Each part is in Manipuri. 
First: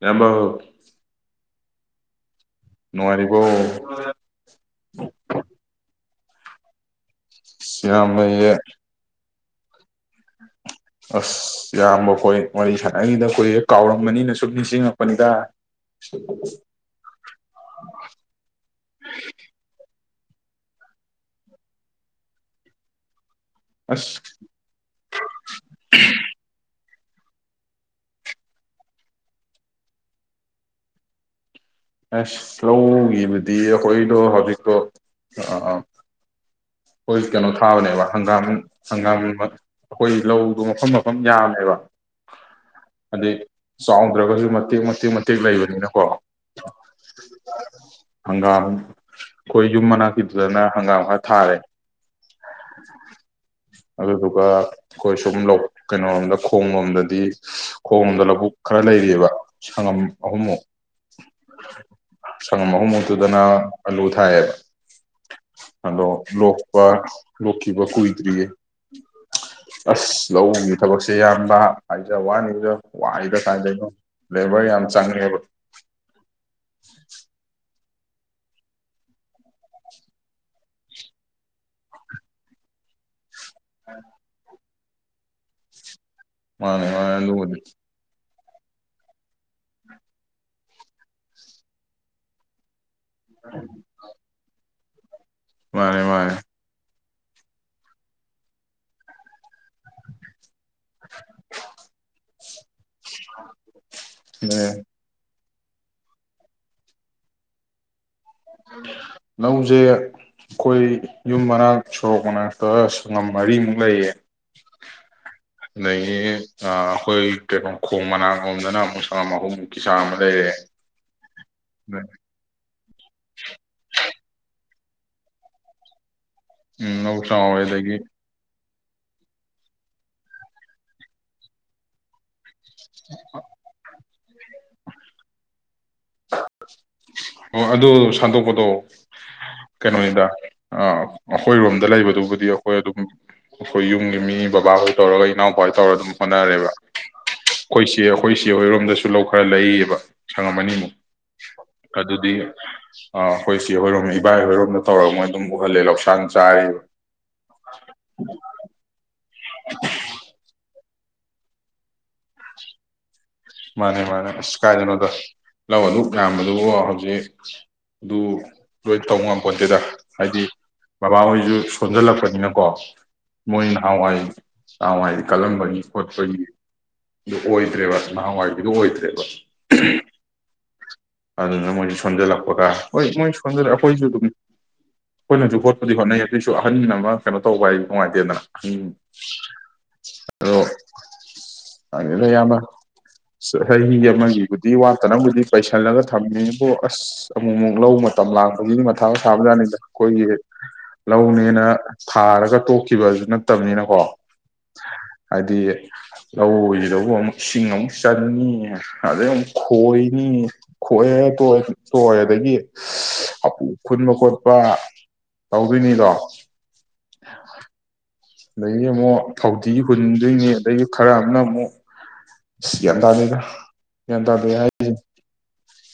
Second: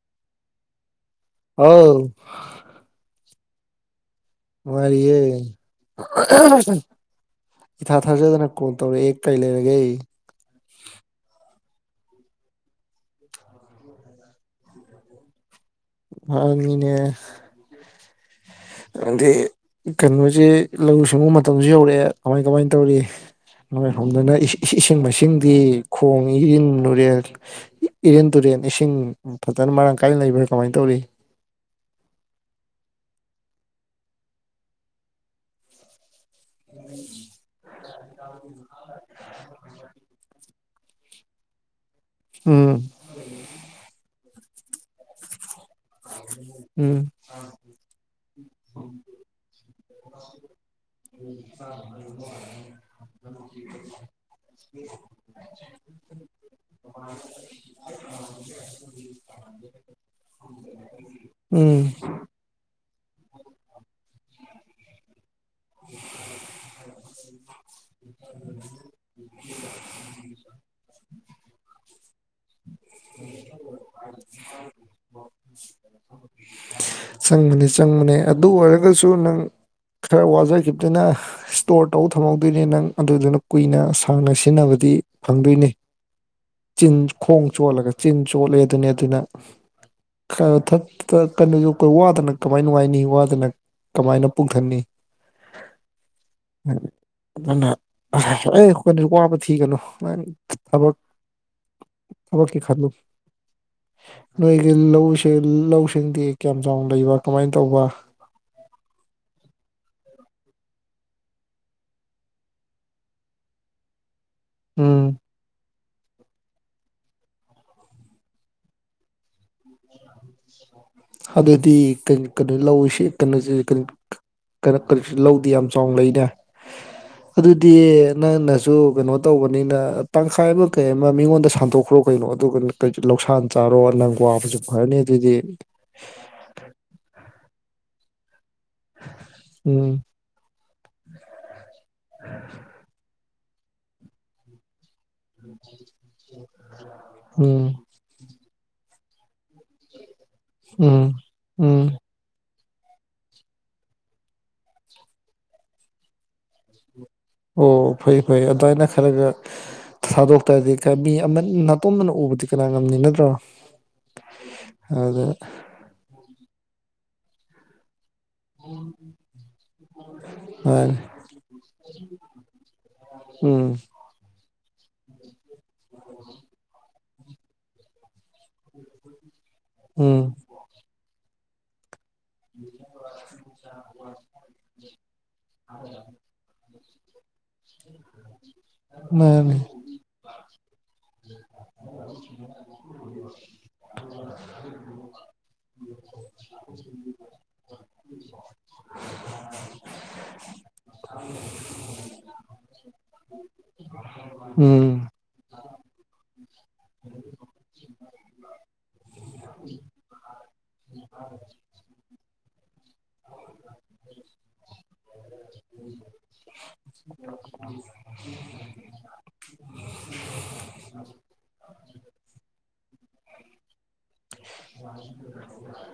ꯃꯝꯕꯣ ꯍꯥꯎ ꯅꯨꯡꯉꯔꯤꯔꯤꯕꯣ ꯃꯥꯔꯤꯑꯌꯦ [inaudible] ꯁꯤꯃꯌꯦ ꯀꯩ ꯂꯩꯔꯒꯦ ꯑꯁ ꯌꯥꯝꯌꯥꯝꯕ ꯍꯣꯏ ꯋꯥꯔꯤ ꯁꯥꯟꯅꯉꯗ ꯀꯨꯏꯦ ꯀꯥꯎꯔꯝꯕꯅꯤꯅ ꯁꯨꯝ ꯅꯤꯡꯁꯤꯡꯉꯛꯄꯅꯤꯗ ꯍꯔꯃꯤꯅꯦ ꯑꯗꯤ ꯀꯩꯅꯣꯁꯤ ꯂꯧꯎ ꯁꯤꯡꯎ ꯃꯇꯝꯁꯨ ꯌꯧꯔꯛꯑꯦ ꯀꯃꯥꯏ ꯀꯃꯥꯏꯅ ꯇꯧꯔꯤ ꯅꯣꯏ ꯑꯁ ꯍꯣꯝꯗꯅ ꯏꯁꯤꯡ ꯃꯥꯏꯁꯤꯡꯗꯤ ꯈꯣꯡ ꯏꯟ ꯨꯇꯨꯔꯦꯜ ꯏꯔꯤꯟ ꯇꯨꯔꯦꯟ ꯏꯁꯤꯡ ꯐꯖꯅ ꯃꯔꯥꯡ ꯀꯥꯏꯅ ꯂꯩꯕ ꯀꯃꯥꯏꯅ ꯇꯧꯔꯤ ꯑꯦꯁ ꯂꯧꯒꯤꯕꯨꯗꯤ ꯑꯩꯈꯣꯏꯗꯣ ꯍꯧꯖꯤꯛꯇꯣ ꯑ ꯍꯣꯏ ꯀꯩꯅꯣ ꯊꯥꯕꯅꯦꯕ ꯍꯪꯒꯥꯝ ꯍꯪꯒꯥꯝ ꯑꯩꯈꯣꯏ ꯂꯧꯗꯣ ꯃꯐꯝ ꯃꯐꯝ ꯌꯥꯝꯃꯦꯕ ꯎꯝ ꯑꯗꯩꯩ ꯆꯥꯎ ꯗ꯭ꯔꯒꯁꯨ ꯃꯇꯦꯛ ꯃꯇꯦꯛ ꯃꯇꯦꯛ ꯂꯩꯕ ꯅꯀꯣ ꯎꯝ ꯍꯪꯒꯥꯝ ꯑꯩꯈꯣꯏ ꯌꯨꯝ ꯃꯅꯥꯛꯀꯤꯗꯨꯗꯅ ꯍꯪꯒꯥꯝ ꯈꯔ ꯊꯥꯔꯦ [inaudible] ꯑꯗꯨꯗꯨꯒ ꯑꯩꯈꯣꯏ ꯁꯨꯝ ꯂꯧ ꯀꯩꯅꯣꯔꯣꯝꯗ ꯈꯣꯡꯕ ꯂꯣꯝꯗ ꯗꯤ ꯈꯣꯡꯗ ꯂꯧꯕꯨꯛ ꯈꯔ ꯂꯩꯔꯤꯑꯕ ꯁꯪꯉꯝ ꯑꯍꯨꯝꯃꯨꯛ ꯎꯝ [unintelligible] ꯑꯍꯨꯝꯃꯨꯛꯇꯨꯗꯅ ꯑꯂꯨ ꯊꯥꯏꯑꯕ ꯑꯗꯣ ꯂꯣꯛꯄ ꯂꯣꯛꯈꯤꯕ ꯀꯨꯏꯗ꯭ꯔꯤꯌꯦ ꯑꯁ ꯂꯧꯒꯤ ꯊꯕꯛꯁꯦ ꯏꯌꯥꯝꯕ ꯍꯥꯏꯖ ꯋꯥꯅꯤꯗ ꯋꯥꯏꯗ ꯀꯥꯏꯗꯩꯩꯅꯣ ꯂꯦꯕꯔ ꯌꯥꯝ ꯆꯪꯉꯦꯕ ꯆꯪꯕꯅꯦ ꯆꯪꯕꯅꯦ ꯑꯗꯨ ꯑꯣꯏꯔꯒꯁꯨ ꯅꯪ ꯈꯔ ꯋꯥꯖꯈꯤꯗꯨꯅ ꯏꯁꯇꯣꯔ ꯇꯧ ꯊꯝꯍꯧꯗꯣꯏꯅꯦ ꯅꯪ ꯑꯗꯨꯗꯨꯅ ꯀꯨꯏꯅ ꯁꯥꯡꯅ ꯁꯤꯖꯤꯟꯅꯕꯗ ꯗꯤ ꯐꯪꯗꯣꯏꯅꯤ ꯃꯥꯅꯦ ꯆꯤꯟ ꯃꯥꯅꯦ ꯈꯣꯡ ꯑꯗꯨꯕꯨꯗꯤ ꯆꯣꯠꯂꯒ ꯆꯤꯟ ꯆꯣꯠꯂꯦ ꯑꯗꯨꯅꯤ ꯑꯗꯨꯅ ꯈꯔ ꯊꯛꯇ ꯀꯩꯅꯣ ꯌ [unintelligible] ꯋꯥꯗꯅ ꯀꯃꯥꯏꯅ ꯅꯨꯡꯉꯥꯏꯅꯤ ꯋꯥꯗꯅ ꯀꯃꯥꯏꯅ ꯄꯨꯛ ꯊꯟꯅꯤ ꯃꯥꯅꯦ ꯃꯥꯅꯦ ꯑꯗꯨꯅ ꯑꯦ [unintelligible] ꯋꯥꯕ ꯊꯤꯒꯅꯨ ꯊꯕꯛ ꯊꯕꯛꯀꯤ ꯈꯜꯂꯨ ꯑꯗꯨꯅꯦ ꯅꯣꯏꯒꯤ ꯂꯧꯁꯦ ꯂꯧꯁꯤꯡꯗꯤ ꯀꯌꯥꯝ ꯆꯥꯎꯅ ꯂꯩꯕ ꯀꯃꯥꯏꯅ ꯇꯧꯕ ꯂꯧꯁꯦ ꯑꯩꯈꯣꯏ ꯌꯨꯝ ꯃꯅꯥꯛ ꯁꯣꯔꯣꯛ ꯃꯅꯥꯛꯇ ꯁꯡꯉꯝ ꯃꯔꯤꯃꯨꯛ ꯂꯩꯌꯦ ꯎꯝ ꯑꯗꯒꯤ ꯑꯥ ꯑꯩꯈꯣꯏ ꯀꯩꯅꯣ ꯈꯣꯡ ꯃꯅꯥꯛ ꯂꯣꯝꯗꯅ ꯑꯃꯨꯛ ꯁꯪꯉꯝ ꯑꯍꯨꯝ ꯑꯗꯨꯗꯤ ꯀꯩꯅ ꯀꯩꯅꯣ ꯂꯧꯁꯤ ꯀꯩꯅꯣꯁꯦ ꯀꯩꯅꯣ ꯀꯩꯅ ꯀꯔꯤ ꯂꯧꯗꯤ ꯌꯥꯝ ꯆꯥꯎꯅ ꯂꯩꯅꯦ ꯎꯝ ꯂꯧ ꯆꯥꯎꯋꯦ ꯑꯗꯨꯗꯤ ꯑꯗꯒꯤ ꯅꯪꯅ ꯁꯨ ꯀꯩꯅꯣ ꯇꯧꯕꯅꯤꯅ ꯇꯪꯈꯥꯏ ꯑꯃ ꯀꯩ ꯑꯃ ꯃꯤꯉꯣꯟꯗ ꯁꯥꯟꯗꯣꯛꯈ꯭ꯔꯣ ꯀꯩꯅꯣ ꯑꯗꯨꯒ ꯀꯩ ꯂꯧꯁꯥꯟ ꯆꯥꯔꯣ ꯅꯪ ꯀꯣꯁꯨ ꯈꯔꯅꯤ ꯑꯗꯨꯗꯤ ꯑꯣ ꯑꯗꯨ ꯁꯥꯟꯗꯣꯛꯀ ꯑꯣ ꯎꯝ ꯀꯩꯅꯣꯅꯤꯗ ꯑꯩꯈꯣꯏꯔꯣꯝꯗ ꯂꯩꯕꯗꯨꯕꯨꯗꯤ ꯑꯩꯈꯣꯏ ꯑꯗꯨꯝ ꯑꯩꯈꯣꯏ ꯌꯨꯝꯒꯤ ꯃꯤ ꯕꯕꯥ ꯍꯣꯏ ꯇꯧꯔꯒ ꯏꯅꯥꯎꯄꯥꯁꯤ ꯇꯧꯔꯒ ꯑꯗꯨꯝ ꯍꯣꯠꯅꯔꯦꯕ ꯎꯝ ꯑꯩꯈꯣꯏꯁꯦ ꯑꯩꯈꯣꯏ ꯖ ꯍꯣꯏꯔꯣꯝꯗꯁꯨ ꯂꯧ ꯈꯔ ꯂꯩꯌꯦꯕ ꯁꯪꯉꯝꯃꯅꯤ ꯑꯃꯨꯛ ꯎꯝ ꯎꯝ ꯀꯗꯨꯗꯤ ꯑ ꯑꯩꯈꯣꯏ ꯁꯤ ꯍꯣꯏꯔꯣꯝ ꯏꯕꯥꯏ ꯍꯣꯏꯔꯣꯝꯗ ꯇꯧꯔꯒ ꯃꯣꯏ ꯑꯗꯨꯝ ꯎꯍꯜꯂꯦ ꯂꯧꯁꯥꯡ ꯆꯥꯔꯤꯕ ꯑꯣ ꯐꯩ ꯐꯩ ꯑꯗꯨꯃꯥꯏꯅ ꯈꯔꯒ ꯁꯗꯣꯛ ꯇ ꯕꯤ ꯑꯃ ꯅꯥꯇꯣꯝꯝꯕꯅ ꯎꯕꯗꯤ ꯀꯅꯥ ꯉꯝꯅꯤ ꯅꯠꯇ꯭ꯔꯣ ꯃꯥꯅꯦ ꯃꯥꯅꯦ ꯑꯁ ꯀꯥꯏꯗꯅꯣꯗ ꯑꯗꯨ ꯂꯧ ꯑꯗꯨ ꯌꯥꯝꯌꯥꯝꯕꯗ ꯑꯗꯨ ꯍꯧꯖꯤꯛ ꯑꯗꯨ ꯂꯣꯏ ꯇꯧꯕ ꯉꯝꯄꯣꯠꯇꯦꯗ ꯍꯥꯏꯗꯤ ꯃꯥꯅꯤ ꯕꯕꯥꯍꯣꯏꯁꯨ ꯁꯣꯟꯖꯜꯂꯛꯄꯅꯤꯅꯀꯣ ꯎꯝ ꯃꯣꯏ ꯅꯍꯥꯟꯋꯥꯏ ꯀꯥ ꯍꯥꯏꯗꯤ ꯀꯜꯂꯝꯕꯒꯤ ꯈꯣꯠꯄꯒꯤ ꯑꯗꯨ ꯑꯣꯏꯗ꯭ꯔꯦꯕ ꯅꯍꯥꯟꯋꯥꯏꯕꯤꯗꯨꯣ ꯑꯣꯏꯗ꯭ꯔꯦꯕ ꯎꯝ ꯑꯗꯨ ꯃꯅꯤ ꯁꯣꯟꯖꯜꯂꯛꯄꯒ ꯍꯣꯏ ꯃꯣꯏ ꯁꯣꯟꯖꯜꯂꯛ ꯑꯩꯈꯣꯏꯁꯨ ꯑꯗꯨꯝ ꯑꯩꯈꯣꯏꯅꯁꯨ ꯍꯣꯠꯄꯗꯤ ꯍꯣꯠꯅꯩ ꯑꯗꯨꯏꯁꯨ ꯑꯍꯟ ꯑꯃ ꯀꯩꯅꯣ ꯇꯧꯕ ꯍꯥꯏꯁꯨ ꯅꯨꯡꯉꯥꯏꯇꯦꯗꯅ ꯃꯥꯅꯤ ꯎꯝ ꯑꯗꯣꯪꯅꯌꯥꯝꯕ ꯆꯍꯤ ꯑꯃꯒꯤꯕꯨꯗꯤ ꯋꯥꯠꯇꯅꯕꯨꯗꯤ ꯄꯩꯁꯥ ꯈꯜꯂꯒ ꯊꯝꯃꯦꯕꯨ ꯑꯁ ꯑꯃꯨꯛ ꯑꯃꯨꯛ ꯂꯧ ꯃꯇꯝ ꯂꯥꯡꯄꯒꯤ ꯃꯊꯥ ꯁꯥꯕꯖꯥꯠꯅꯤꯗ ꯑꯩꯈꯣꯏꯒꯤ ꯂꯧꯅꯦꯅ ꯊꯥꯔꯒ ꯇꯣꯛꯈꯤꯕꯗꯨ ꯅꯠꯇ ꯀ ꯎꯝ ꯍꯥꯏꯗꯤ ꯂꯧꯁꯤꯗꯧꯕ ꯑꯃꯨꯛ ꯏꯁꯤꯡ ꯑꯃꯨꯛ ꯆꯟꯅꯤ ꯑꯗꯩ ꯑꯃꯨꯛ ꯈꯣꯏꯅꯤ ꯈꯣꯛꯑꯦ ꯇꯣꯛꯑꯦ ꯇꯣꯛꯑꯦ ꯑꯗꯒꯤꯄꯨ ꯈꯨꯟꯕ ꯈꯣꯠꯄ ꯇꯧꯗꯣꯏꯅꯤꯗꯣ ꯑ ꯑꯗꯒꯤ ꯑꯃꯨꯛ ꯐꯧꯗꯤ ꯍꯨꯟꯗꯣꯏꯅꯤ ꯑꯗꯒꯤ ꯈꯔ ꯑꯃꯅ ꯑꯃꯨꯛ ꯑꯁ ꯒ꯭ꯌꯥꯟ ꯇꯥꯗꯦꯗ ꯒ꯭ꯌꯥꯟ ꯇꯥꯗꯦ ꯍꯥꯏꯁꯦ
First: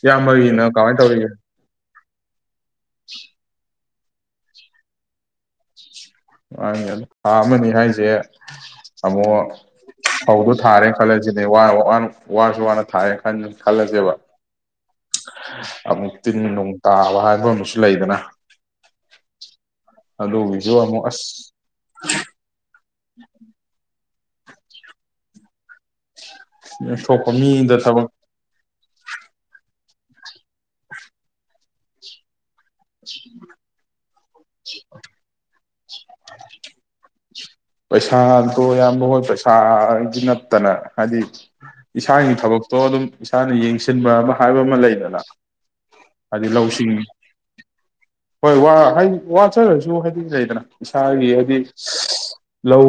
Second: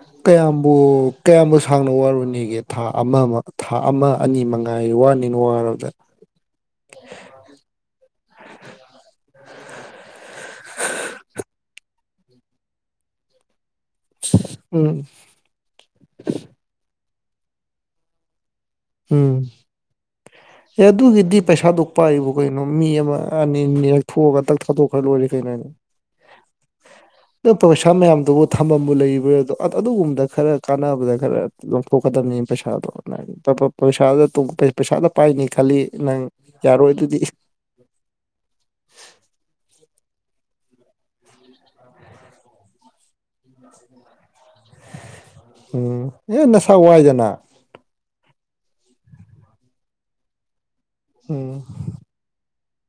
ꯏꯌꯥꯝꯕꯒꯤꯅ ꯀꯌꯥꯝꯕꯨ ꯀꯃꯥꯏꯅ ꯇꯧꯔꯤꯒꯦ ꯀꯌꯥꯝꯕꯨ ꯁꯥꯡꯅ ꯋꯥꯔꯨꯅꯤꯒꯦ ꯊꯥ ꯑꯃ ꯑꯃ ꯊꯥ ꯑꯃ ꯑꯅꯤ ꯃꯉꯥꯏ ꯋꯥꯅꯤꯅ ꯋꯥꯔꯕꯗ ꯃꯥ ꯊꯥ ꯑꯃꯅꯤ ꯍꯥꯏꯁꯦ ꯁ ꯑꯃꯕꯨ ꯐꯧꯗꯨ ꯊꯥꯔꯦꯅ ꯈꯜꯂꯁꯤꯅꯦ ꯋꯔꯦ ꯋꯥꯅ ꯋꯔꯁꯨ ꯋꯥꯅ ꯊꯥꯔꯦꯅ ꯈꯜꯂ ꯈꯜꯂꯁꯦꯕ ꯎꯝ ꯑꯃꯨꯛ ꯇꯤꯟ ꯅꯨꯡ ꯇꯥꯕ ꯍꯥꯏꯕ ꯑꯃꯁꯨ ꯂꯩꯗꯅ ꯎꯝ ꯑꯗꯨꯒꯤꯁꯨ ꯑꯦ ꯑꯃꯨꯛ ꯑꯗꯨꯒꯤꯗꯤ ꯑꯁ ꯄꯩꯁꯥꯗꯨꯛ ꯄꯥꯏꯕꯨ ꯀꯩꯅꯣ ꯃꯤ ꯑꯃꯥ ꯑꯥ ꯅꯦꯛ ꯅꯦꯛ ꯊꯣꯛꯑꯒ ꯇꯛ ꯊꯥꯠꯇꯣꯛꯈ꯭ꯔ ꯂꯣꯏꯔꯦ ꯀꯩꯅꯣꯅꯤ ꯊꯣꯛꯄ ꯅꯪ ꯃꯤꯗ ꯄꯩꯁꯥ ꯊꯕꯛ ꯃꯌꯥꯝꯗꯨꯕꯨ ꯊꯝꯃꯝꯕꯨ ꯂꯩꯕ꯭ꯔꯥ ꯑꯗꯣ ꯑꯗꯨꯒꯨꯝꯕ ꯈꯔ ꯀꯥꯟꯅꯕꯗ ꯈꯔ ꯂꯧꯊꯣꯛꯀꯗꯕꯅꯦ ꯄꯩꯁꯥꯗꯣ ꯅꯪꯒꯤ ꯄꯞ ꯄꯥꯞ ꯄꯩꯁꯥ ꯄꯩꯁꯥꯗ ꯄꯥꯏꯅꯤ ꯈꯜꯂꯤ ꯅꯪ ꯌꯥꯔꯣꯏ ꯑꯗꯨꯗꯤ ꯒꯤ ꯅꯠꯇꯅ ꯍꯥꯏꯗꯤ ꯏꯁꯥꯒꯤ ꯊꯕꯛꯇꯣ ꯑꯗꯨꯝ ꯏꯁꯥꯅ ꯌꯦꯡꯁꯤꯟꯕ ꯑꯃ ꯍꯥꯏꯕ ꯑꯃ ꯂꯩꯗꯅ ꯎꯝ ꯑꯦ ꯍꯥꯏꯗꯤ ꯅꯁꯥ ꯂꯧꯁꯤꯡ ꯋꯥꯏꯗꯅ ꯍꯣꯏ ꯋꯥ ꯋꯥꯆꯈ꯭ꯔꯁꯨ ꯍꯥꯏꯗꯤ ꯂꯩꯗꯅ ꯏꯁꯥꯒꯤ ꯎꯝ ꯍꯥꯏꯗꯤ ꯂꯧ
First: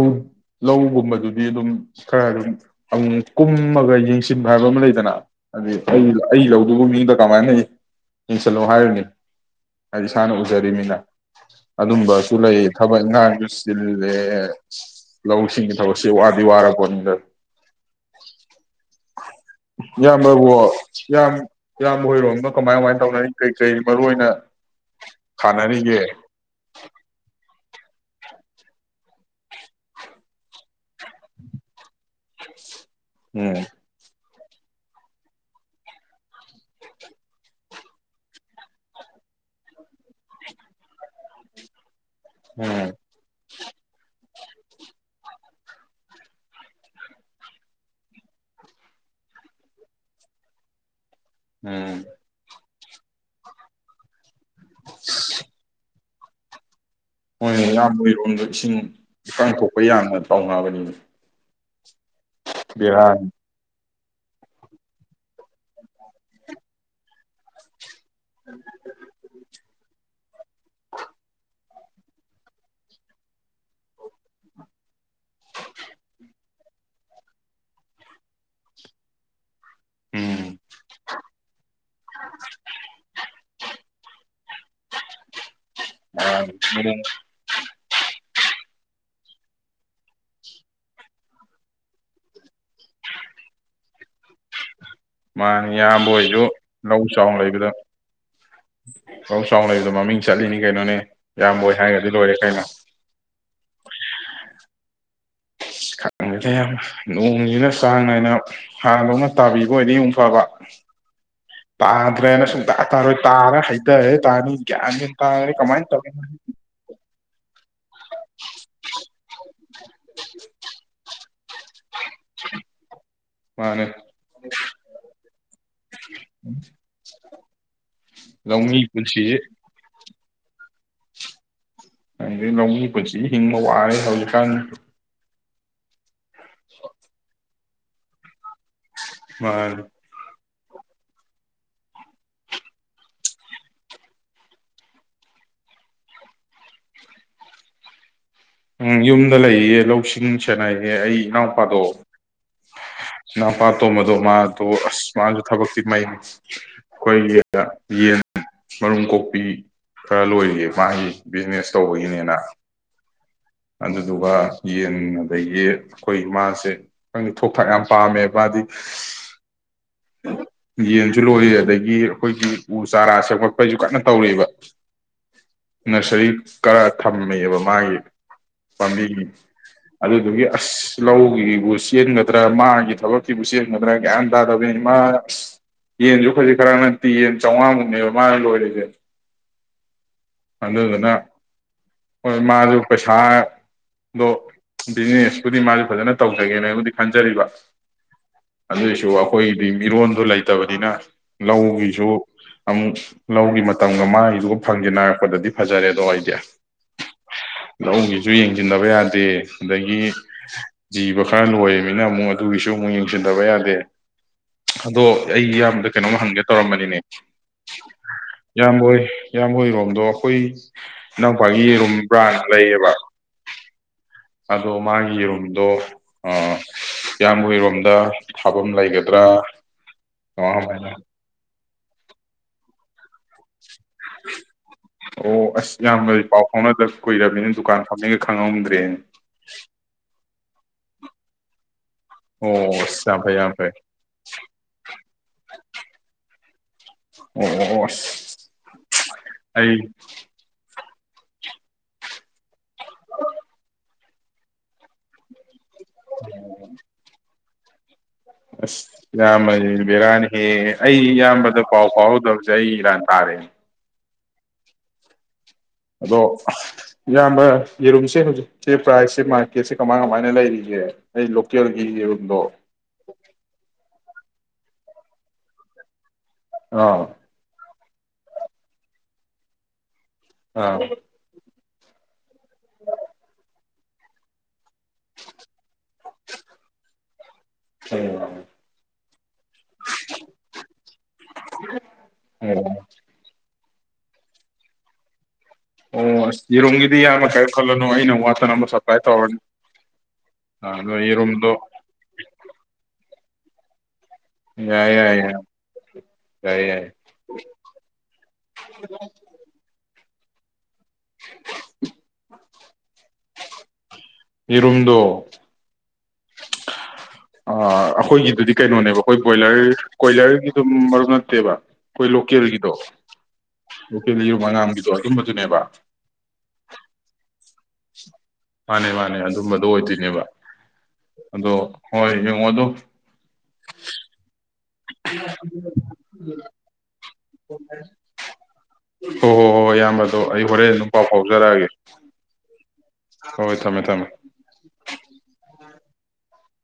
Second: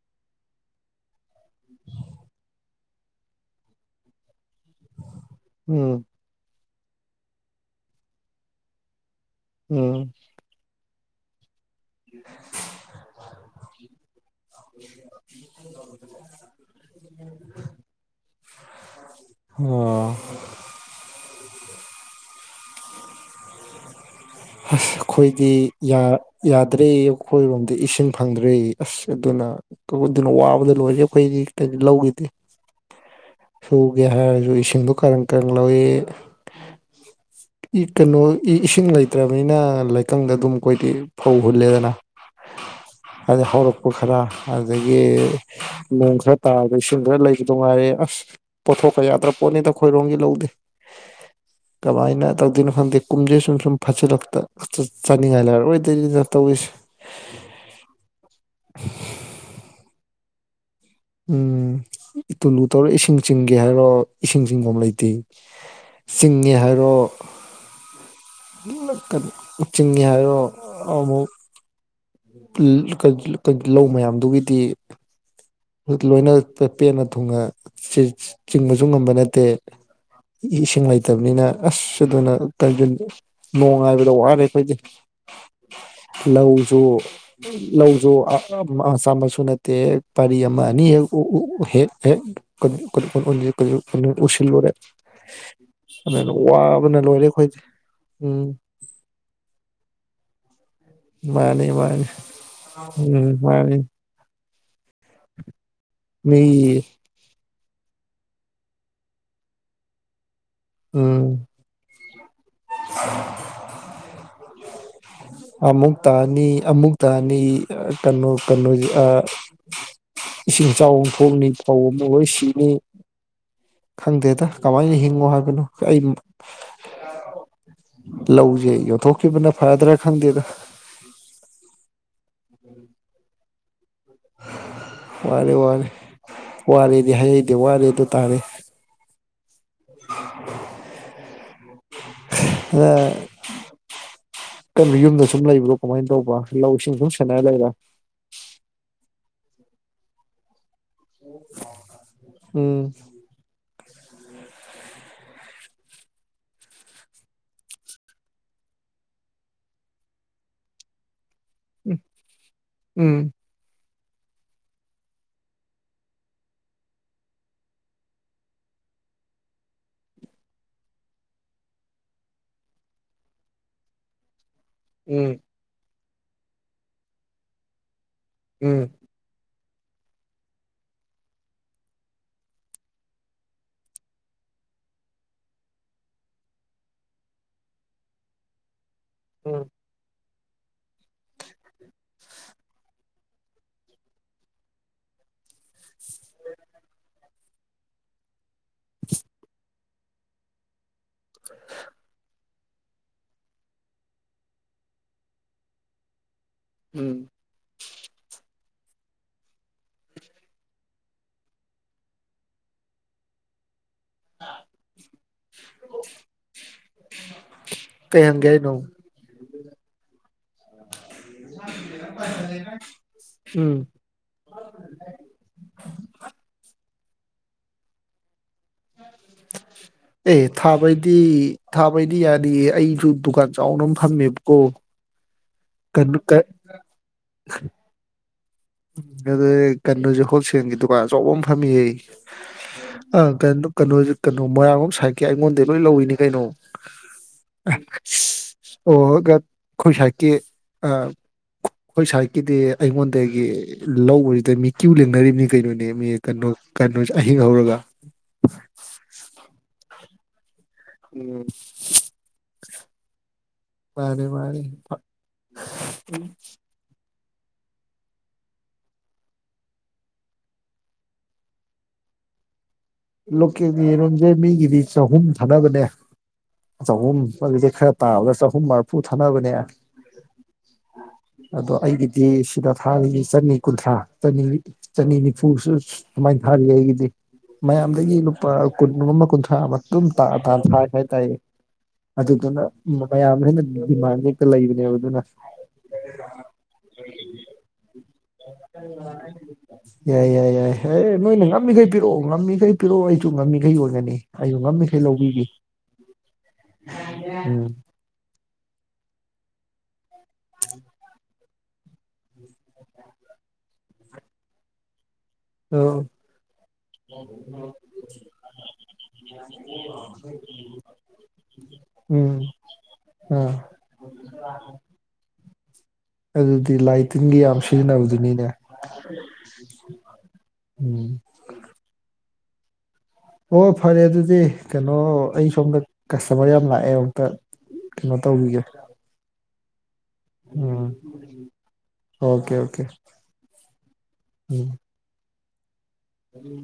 ꯂꯧꯒꯨꯝꯕꯗꯨꯗꯤ ꯑꯗꯨꯝ ꯈꯔ ꯑꯗꯨꯝ ꯑꯃꯨ ꯀꯨꯝꯃꯒ ꯌꯦꯡꯁꯤꯟꯕ ꯍꯥꯏꯕ ꯑꯃ ꯂꯩꯗꯅ ꯍꯥꯏꯗꯤ ꯎꯝ ꯑꯩ ꯑꯩ ꯂꯧ ꯑꯗꯨꯕꯨ ꯃꯤꯗ ꯀꯃꯥꯏꯅ ꯌꯦꯡꯁꯜꯂꯣ ꯍꯥꯏꯔꯨꯅꯤ ꯍꯥꯏꯗꯤ ꯎꯝ ꯏꯁꯥꯅ ꯌꯨꯖꯔꯤꯃꯤꯟ [inaudible] ꯑꯗꯨꯝꯕꯁꯨ ꯂꯩ ꯊꯕꯛ ꯏꯟꯈꯥꯡꯁꯨ ꯆꯤꯜꯂꯦ ꯂꯧꯎ ꯁꯤꯡꯒꯤ ꯊꯕꯛꯁꯦ ꯋꯥꯗꯤ ꯋꯥꯔꯄꯣꯠꯅꯤꯗ ꯑꯣ ꯏꯌꯝꯕꯥꯕꯨ ꯌꯥꯝ ꯏꯌꯥꯝ ꯍꯣꯏꯔꯣꯝꯗ ꯀꯃꯥꯏ ꯀꯃꯥꯏꯅ ꯇꯧꯅꯔꯤ ꯀꯩ ꯀꯔꯤ ꯃꯔꯨ ꯑꯣꯏꯅ ꯑꯁ ꯑꯩꯈꯣꯏꯗꯤ ꯊꯥꯅꯔꯤꯒꯦ ꯌꯥꯗ꯭ꯔꯦ ꯑꯩꯈꯣꯏꯔꯣꯝ ꯑ ꯏꯁꯤꯡ ꯐꯪꯗ꯭ꯔꯦ ꯑꯁ ꯑꯗꯨꯅ [unintelligible] ꯋꯥꯕꯅ ꯂꯣꯏꯔꯦ ꯑꯩꯈꯣꯏ ꯂꯧ ꯎꯝ ꯁꯨꯒꯦ ꯍꯥꯏꯔ ꯑꯗꯨ ꯏꯁꯤꯡꯗꯣ ꯀꯔꯝ ꯀꯔ ꯂꯧꯏ ꯀꯩꯅꯣ ꯏꯁꯤꯡ ꯂꯩ ꯐꯠꯇ꯭ꯔꯕꯅꯤꯅ ꯂꯩꯀꯪꯗ ꯑꯗꯨꯝ ꯑꯩꯈꯣꯏꯗꯤ ꯐꯧ ꯍꯨꯜꯂꯦꯗꯅ ꯎꯝ ꯍꯥꯏꯗꯤ ꯍꯧꯔꯛꯄ ꯈꯔ ꯑꯗꯨꯗꯒꯤ ꯅꯣꯡ ꯈꯔ ꯇꯥꯔꯒ ꯏꯁꯤꯡ ꯈꯔ ꯂꯩꯕ ꯅꯨꯡꯉꯥꯏꯔꯦ ꯑꯁ ꯄꯣꯠꯊꯣꯛꯀ ꯌꯥꯗ꯭ꯔ ꯄꯣꯠꯅꯤꯗ ꯈꯣꯏꯔꯣꯡꯝꯒꯤ ꯂꯧꯗꯦ ꯎꯝ ꯀꯃꯥꯏꯅ ꯇꯧ ꯈꯪꯗꯦ ꯀꯨꯝꯖꯦ ꯁꯨꯡꯁꯨꯝ ꯐꯆꯜꯛꯇ ꯑ ꯆꯥꯅꯤꯡꯉꯥꯏ ꯂꯩꯔꯦ ꯑꯣꯏꯗꯣꯏꯔꯤꯗ ꯇꯧꯏꯁ ꯍꯣꯏꯣꯏ ꯌꯥꯝꯃꯔꯣꯝꯗ ꯏꯁꯤꯡ ꯏꯀꯪ ꯊꯣꯛꯄ ꯌꯥꯅꯗ ꯄꯥꯎ ꯍꯥꯏꯕꯅꯤ ꯎꯝ ꯇꯨꯜꯂꯨ ꯇꯧꯔ ꯏꯁꯤꯡ ꯕꯦꯔꯥꯅꯤ ꯆꯤꯡꯒꯦ ꯍꯥꯏꯔꯣ ꯏꯁꯤꯡ ꯆꯤꯡꯐꯝ ꯂꯩꯇꯦ ꯆꯤꯡꯉꯦ ꯍꯥꯏꯔꯣ ꯆꯤꯡꯅꯤ ꯍꯥꯏꯣꯃꯨꯛ ꯂꯧ ꯃꯌꯥꯝꯗꯨꯒꯤꯗꯤ ꯂꯣꯏꯅ ꯄꯦꯟꯅ ꯊꯨꯡꯅ ꯆꯤꯡꯕꯁꯨ ꯉꯝꯕ ꯅꯠꯇꯦ ꯎꯝ ꯏꯁꯤꯡ ꯂꯩꯇꯕꯅꯤꯅ ꯑꯁ ꯑꯗꯨꯅ ꯅꯣꯡꯉꯥꯏꯕꯗ ꯋꯥꯔꯦ ꯑꯩꯈꯣꯏꯗꯤ ꯃꯥꯅꯤ ꯂꯧꯧꯖ ꯅꯣꯡ ꯂꯧꯁꯨ ꯆꯥꯝꯕꯁꯨ ꯅꯠꯇꯦ ꯄꯥꯔꯤ ꯑꯃꯅꯤ ꯍꯦꯛ ꯍꯦꯛ ꯍ ꯎꯁꯤꯜꯂꯦ ꯃꯥꯅꯤ ꯏꯌꯥꯝꯕꯣꯏꯁꯨ ꯂꯧ ꯂꯣꯏꯔꯦ ꯆꯥꯎꯅ ꯑꯩꯈꯣꯏꯗꯤ ꯂꯩꯕꯗ ꯎꯝ ꯂꯧ ꯆꯥꯎꯅ ꯂꯩꯕꯗ ꯃꯃꯤꯡ ꯆꯠꯂꯤꯅꯤ ꯀꯩꯅꯣꯅꯦ ꯃꯥꯅꯤ ꯏꯌꯥꯝꯕꯣꯏ ꯃꯥꯅꯤ ꯍꯥꯏꯔꯒꯗꯤ ꯂꯣꯏꯔꯦ ꯀꯩꯅꯣ ꯎꯝ ꯃꯥꯅꯤ ꯃꯤ ꯈꯪꯗ ꯌꯥꯝ ꯅꯣꯡꯁꯤꯅ ꯆꯥꯡ ꯅꯥꯏꯅ ꯍꯥꯟꯗꯧꯅ ꯇꯥꯕꯤꯕ ꯑꯣꯏꯅꯅꯤꯨꯝꯛ ꯐꯕ ꯎꯝ ꯇ ꯇꯗ꯭ꯔꯦꯅ ꯁꯨꯡ ꯇꯥꯔꯣꯏ ꯇꯥꯔ ꯍꯩꯊꯔꯦ ꯇꯥꯔꯅꯤ [unintelligible] ꯑꯃꯨꯛ ꯇꯥꯅꯤ ꯑꯃꯨꯛ ꯇꯥꯅꯤ ꯀꯩꯅꯣ ꯀꯩꯅꯣꯁ ꯏꯁꯤꯡ ꯏꯆꯥꯎ ꯊꯣꯛꯅꯤ ꯐ ꯂꯣꯏ ꯁꯤꯅꯤ ꯃꯥꯅꯦ ꯈꯪꯗꯦꯗ ꯀꯃꯥꯏꯅ ꯍꯤꯡꯉꯣ ꯍꯥꯏꯕꯅꯣ ꯑꯩ ꯂꯧꯁꯦ ꯂꯧꯃꯤ ꯄꯨꯟꯁꯤꯁꯦ ꯌꯣꯟꯊꯣꯛꯈꯤꯕꯅ ꯐꯗ꯭ꯔꯥ ꯗꯗ ꯑꯗꯩ ꯂꯧꯃꯤ ꯄꯨꯟꯁꯤ ꯍꯤꯡꯕ ꯋꯥꯔꯦ ꯍ ꯈꯥꯟ ꯕꯜ ꯋꯥ ꯄꯨꯋꯥꯔꯗꯤ ꯍꯥꯏꯦ ꯗꯤ ꯋꯥꯔꯦ ꯑꯗꯨ ꯇꯥꯔꯦ ꯃꯥ [unintelligible] ꯑ ꯀꯩꯅꯣ ꯌꯨꯝꯗ ꯁꯨꯝ ꯂꯩꯕ꯭ꯔꯣ ꯀꯃꯥꯏꯅ ꯇꯧꯕ ꯂꯧ ꯏꯁꯤꯡ ꯁꯨꯝ ꯁꯦꯟꯅꯔ ꯂꯩꯔ ꯎꯝ ꯌꯨꯝ ꯗ ꯂꯩꯌꯦ ꯂꯧꯁꯤꯡ ꯁꯦꯅꯥꯏ ꯑꯦ ꯑꯩ ꯏꯅꯥꯎꯄꯥꯗꯣ ꯎꯝ ꯄꯥꯇꯣꯝꯕꯗꯣ ꯃꯥꯗꯣ ꯑꯁ ꯃꯥꯅꯁꯨ ꯊꯕꯛꯇꯤ ꯃꯩ ꯑꯩꯈꯣꯏꯒꯤ ꯌꯦꯟ ꯃꯔꯨꯝ ꯀꯣꯛꯄꯤ ꯈꯔ ꯂꯣꯏꯔꯤꯌꯦ ꯃꯥꯒꯤ ꯕꯤꯖꯤꯅꯦꯁ ꯇꯧꯕꯒꯤꯅꯦꯅ ꯎꯝ ꯑꯗꯨꯗꯨꯒ ꯌꯦꯟ ꯑꯗꯒꯤ ꯑꯩꯈꯣꯏ ꯃꯥꯁꯦ ꯈꯪꯗꯦ ꯊ ꯊꯥꯛ ꯌꯥꯝ ꯄꯥꯝꯃꯦ ꯃꯥꯗꯤ ꯌꯦꯟꯁꯨ ꯂꯣꯏꯔꯤ ꯑꯗꯒꯤ ꯑꯩꯈꯣꯏꯒꯤ ꯎ ꯆꯥꯔꯥ ꯁꯦꯝꯒꯠꯄꯩꯁꯨ ꯀꯟꯅ ꯇꯧꯔꯤꯕ ꯎꯝ꯫ ꯅꯁꯔꯤ ꯈꯔ ꯊꯝꯃꯦꯕ ꯃꯥꯒꯤ ꯎꯝ ꯆ ꯑꯗꯨꯗꯨꯒꯤ ꯑꯁ ꯂꯧꯒꯤꯕꯨ ꯆꯦꯟꯒꯗ꯭ꯔꯥ ꯃꯥꯒꯤ ꯊꯕꯛꯀꯤꯕꯨ ꯆꯦꯟꯒꯗ꯭ꯔꯥ ꯒꯌ꯭ꯥꯟ ꯇꯥꯗꯕꯅꯤ ꯃꯥ ꯑꯁ ꯌꯦꯟꯁꯨ ꯈꯖꯤꯛ ꯈꯔ ꯅꯠꯇꯦ ꯌꯦꯟ ꯆꯥꯝꯃꯉꯥꯃꯨꯛꯅꯦꯕ ꯃꯥꯅ ꯂꯣꯏꯔꯤꯁꯦ ꯎ ꯑꯗꯨꯗꯨꯅ ꯍꯣꯏ ꯃꯥꯁꯨ ꯄꯩꯁꯥꯗꯣ ꯕꯤꯖꯤꯅꯦꯁꯄꯨꯗꯤ ꯃꯥꯁꯨ ꯐꯖꯅ ꯇꯧꯖꯒꯦꯅ ꯑꯩꯕꯨꯗꯤ ꯈꯟꯖꯔꯤꯕ ꯑꯗꯨꯗꯁꯨ ꯑꯩꯈꯣꯏꯗꯤ ꯃꯤꯔꯣꯟꯗꯨ ꯂꯩꯇꯕꯅꯤꯅ ꯂꯧꯒꯤꯁꯨ ꯑꯃꯨꯛ ꯂꯧꯒꯤ ꯃꯇꯝꯒ ꯃꯥꯏꯒꯤꯗꯨꯒ ꯐꯪꯖꯤꯟ ꯅꯥ ꯂꯄꯗꯗꯤ ꯐꯖꯔꯦꯗꯣ ꯑꯩꯗꯤ꯫ ꯎꯝ꯫ ꯂꯧꯒꯤꯁꯨ ꯌꯦꯡꯁꯤꯟꯗꯕ ꯌꯥꯗꯦ ꯑꯗꯒꯤ ꯖꯤꯕ ꯈꯔ ꯂꯣꯏꯔꯤꯝ ꯅꯤꯅꯥ ꯑꯃꯨꯛ ꯑꯗꯨꯒꯤꯁꯨ ꯑꯃꯨꯛ ꯌꯦꯡꯁꯤꯟꯗꯕ ꯌꯥꯗꯦ꯫ ꯑꯗꯣ ꯑꯩ ꯏꯌꯥꯝꯕꯗ ꯀꯩꯅꯣꯝ ꯍꯪꯒꯦ ꯇꯧꯔꯝꯕꯅꯤꯅꯦ ꯀꯩ ꯍꯪꯒꯦ ꯍꯥꯏꯅꯣ ꯏꯌꯥꯝꯕ ꯍꯣꯏ ꯏꯌꯥꯝ ꯕ ꯍꯣꯌ [unintelligible] ꯑꯩꯈꯣꯏ ꯏꯅꯥꯎꯄꯥꯒꯤ ꯌꯦꯔꯨꯝ ꯕ꯭ꯔꯥꯟ ꯂꯩꯌꯦꯕ ꯎꯝ꯫ ꯑꯗꯣ ꯃꯥꯒꯤ ꯌꯦꯔꯨꯝꯗꯣ ꯑ ꯏꯌꯥꯝꯕ ꯍꯣꯏꯔꯣꯝꯗ ꯊꯥꯐꯝ ꯂꯩꯒꯗ꯭ꯔꯥ ꯑꯦ ꯀꯃꯥꯏ ꯀꯃꯥꯏꯅ ꯊꯥꯕꯩꯗꯤ - ꯊꯥꯕꯩꯗꯤ ꯌꯥꯅꯤ ꯑꯩ ꯑꯗꯨ ꯗꯨꯀꯥꯟ ꯆꯥꯎꯅ ꯐꯪꯃꯦꯕꯀꯣ ꯑꯣ ꯫ ꯑꯁ ꯌꯥꯝꯕꯗꯤ ꯄꯥꯎ ꯐꯥꯎꯅꯗ꯭ꯔ ꯀꯨꯏꯔꯕꯅꯤ ꯗꯨꯀꯥꯟ ꯐꯝꯃꯤꯒꯥ ꯑ ꯑꯗꯨꯣ ꯀꯣꯖ ꯍꯣꯜ ꯁꯦꯟꯒꯤ ꯗꯨꯀꯥꯟ ꯑꯆꯧꯕ ꯑꯃ ꯐꯝꯃꯤꯌꯦ꯫ ꯑꯣ ꯑꯁ ꯑ ꯌꯥꯝ ꯐꯩ ꯌꯥꯝ ꯀꯩꯅ ꯐꯩ ꯀꯩꯅꯣ ꯀꯩꯅꯣ ꯃꯣꯏꯔꯥꯡ ꯂꯣꯝ ꯁꯥꯏꯀꯤ ꯑꯩꯉꯣꯟꯗꯩ ꯂꯣꯏ ꯂꯧꯏꯤꯅꯤ ꯀꯩꯅꯣ ꯑꯣ ꯑꯣ ꯑꯣ ꯑꯁ ꯑꯣ ꯑꯩ ꯑꯩꯈꯣꯏ ꯁꯥꯏꯠꯀꯦ ꯑꯩꯈꯣꯏ ꯁꯥꯏꯠꯀꯤꯗꯤ ꯑꯩꯉꯣꯟꯗꯒꯤ ꯂꯧꯕꯁꯤꯗ ꯃꯤ ꯀ꯭ꯌꯨ ꯂꯦꯡꯅꯔꯤꯕꯅꯤ ꯀꯩꯅꯣ ꯀꯣ ꯀꯣ ꯑꯍꯤꯡ ꯍꯧꯔꯒ ꯑ ꯑꯁ ꯌꯥꯝꯅꯤ ꯕꯤꯔꯅꯤ [unintelligible] ꯑꯦ ꯑꯩ ꯎꯝ ꯏꯌꯥꯝꯕꯗ ꯄꯥꯎ ꯐꯥꯎꯍꯧꯗꯕꯅꯦ ꯑꯩꯒꯤ ꯏꯔꯥꯜ ꯇꯥꯔꯦ ꯃꯥꯅꯦ ꯃꯥꯅꯦ ꯑꯗꯣ ꯏꯌꯥꯝꯕ ꯌꯦꯔꯨꯝꯁꯦ ꯍꯧꯖꯤꯛꯁꯦ ꯄ꯭ꯔꯥꯏꯖꯁꯦ ꯃꯥꯔꯀꯦꯠꯁꯦ ꯀꯃꯥꯏ ꯀꯃꯥꯏꯅ ꯂꯩꯔꯤꯒꯦ ꯑꯩ ꯂꯣꯀꯦꯜꯒꯤ ꯌꯦꯔꯨꯝꯗꯣ ꯂꯣꯀꯦꯜꯒꯤ ꯌꯦꯔꯨꯝꯖꯦ ꯃꯤꯒꯤꯗꯤ ꯆꯍꯨꯝ ꯊꯥꯅꯕꯅꯦ ꯑꯥ ꯑꯆꯧꯕꯝ [unintelligible] ꯇꯥꯕꯒ ꯆꯍꯨꯝ ꯃꯔꯐꯨ ꯊꯥꯅꯕꯅꯦ ꯑꯥ ꯑꯗꯣ ꯑꯩꯒꯤꯗꯤ ꯗꯤ ꯁꯤꯗ ꯊꯥꯗꯤ ꯆꯠꯅꯤ ꯀꯨꯟꯊ꯭ꯔꯥ ꯆꯅꯤ ꯅꯤꯐꯨꯁꯨ ꯁꯨꯃꯥꯏꯅ ꯊꯥꯔꯤ ꯑꯩꯒꯤꯗꯤ ꯃꯌꯥꯝꯗꯒꯤ ꯎꯝ ꯂꯨꯄꯥ ꯀꯨꯟ ꯑꯃ ꯀꯨꯟꯊ꯭ꯔꯥ ꯑꯃ ꯑꯗꯨꯝ ꯇꯥ ꯊꯥꯏ ꯍꯥꯏꯇꯥꯔꯦ ꯑꯗꯨꯗꯨꯅ ꯑꯣ ꯃꯌꯥꯝꯁꯤꯅ ꯗꯤꯃꯥꯟꯁꯦ ꯍꯦꯛꯇ ꯂꯩꯕꯅꯦꯕ ꯑꯗꯨꯅ ꯑꯣ ꯑꯁ ꯌꯦꯔꯨꯝꯒꯤꯗꯤ ꯏꯌꯥꯝꯕ ꯀꯩꯝ ꯈꯜꯂꯅꯨ ꯑꯩꯅ ꯋꯥꯠꯇꯅꯕ ꯁꯄ꯭ꯂꯥꯏ ꯇꯧꯔꯅꯤ ꯌꯥꯏ ꯌꯥꯏ ꯑ ꯌꯥꯏ ꯑꯗꯣ ꯑꯦ ꯅꯣꯏꯅ ꯌꯦꯔꯨꯝꯗꯣ ꯉꯝꯃꯤꯈꯩ ꯄꯤꯔꯛꯑꯣ ꯉꯝꯃꯤꯈꯩ ꯄꯤꯔꯛꯑꯣ ꯑꯩꯁꯨ ꯉꯝꯃꯤꯈꯩ ꯌꯣꯟꯒꯅꯤ ꯌꯥꯏ ꯌꯥꯏ ꯌꯥ ꯌꯥꯏ ꯌꯥꯏ ꯎꯝ ꯎꯝ ꯌꯦꯔꯨꯝ ꯗꯣ ꯑ ꯑ ꯑꯩꯈꯣꯏꯒꯤꯗꯨꯗꯤ ꯀꯩꯅꯣꯅꯦꯕ ꯑꯩꯈꯣꯏ ꯕꯣꯏꯂꯔ ꯀꯣꯏꯂꯔꯒꯤꯗꯨꯝ ꯃꯔꯨꯞ ꯅꯠꯇꯦꯕ ꯑꯩꯈꯣꯏ ꯎꯝ ꯂꯣꯀꯦꯜꯒꯤꯗꯣ ꯑꯥ ꯂꯣꯀꯦꯜ ꯌꯨꯝ ꯑꯉꯥꯡꯝꯒꯤꯗꯣ ꯑꯗꯨꯨꯝꯕꯗꯨꯅꯦꯕ ꯑꯗꯨꯗꯤ ꯂꯥꯏ ꯇꯤꯟꯒꯤ ꯌꯥꯝ ꯁꯤꯖꯤꯟꯅꯕꯗꯨꯅꯤꯅꯦ ꯃꯥꯅꯦ ꯃꯥꯅꯦ ꯑꯗꯨꯝꯕꯗꯣ ꯑꯣꯏꯗꯣꯏꯅꯦꯕ ꯎꯝ ꯑꯗꯣ ꯍꯣꯏ ꯌꯦꯡꯉꫭ ꯑꯗꯨ ꯑꯣ ꯐꯔꯦ ꯑꯗꯨꯗꯤ ꯀꯩꯅꯣ ꯑꯩ ꯁꯣꯝꯗ ꯀꯁꯇꯃꯔ ꯌꯥꯝ ꯂꯥꯛꯑꯦ ꯑꯃꯨꯛꯇ ꯀꯩꯅꯣ ꯇꯧꯕꯤꯒꯦ ꯍꯣ ꯍꯣ ꯍꯣꯏ ꯏꯌꯥꯝꯕ ꯑꯗꯣ ꯑꯩ ꯍꯣꯔꯦꯟ ꯎꯝ ꯑꯗꯨꯝ ꯄꯥꯎ ꯐꯥꯎꯖꯔꯛꯑꯒꯦ ꯑꯣꯀꯦ ꯑꯣꯀꯦ ꯍꯣꯏ ꯊꯝꯃꯦ ꯊꯝꯃꯦ ꯑꯗꯨ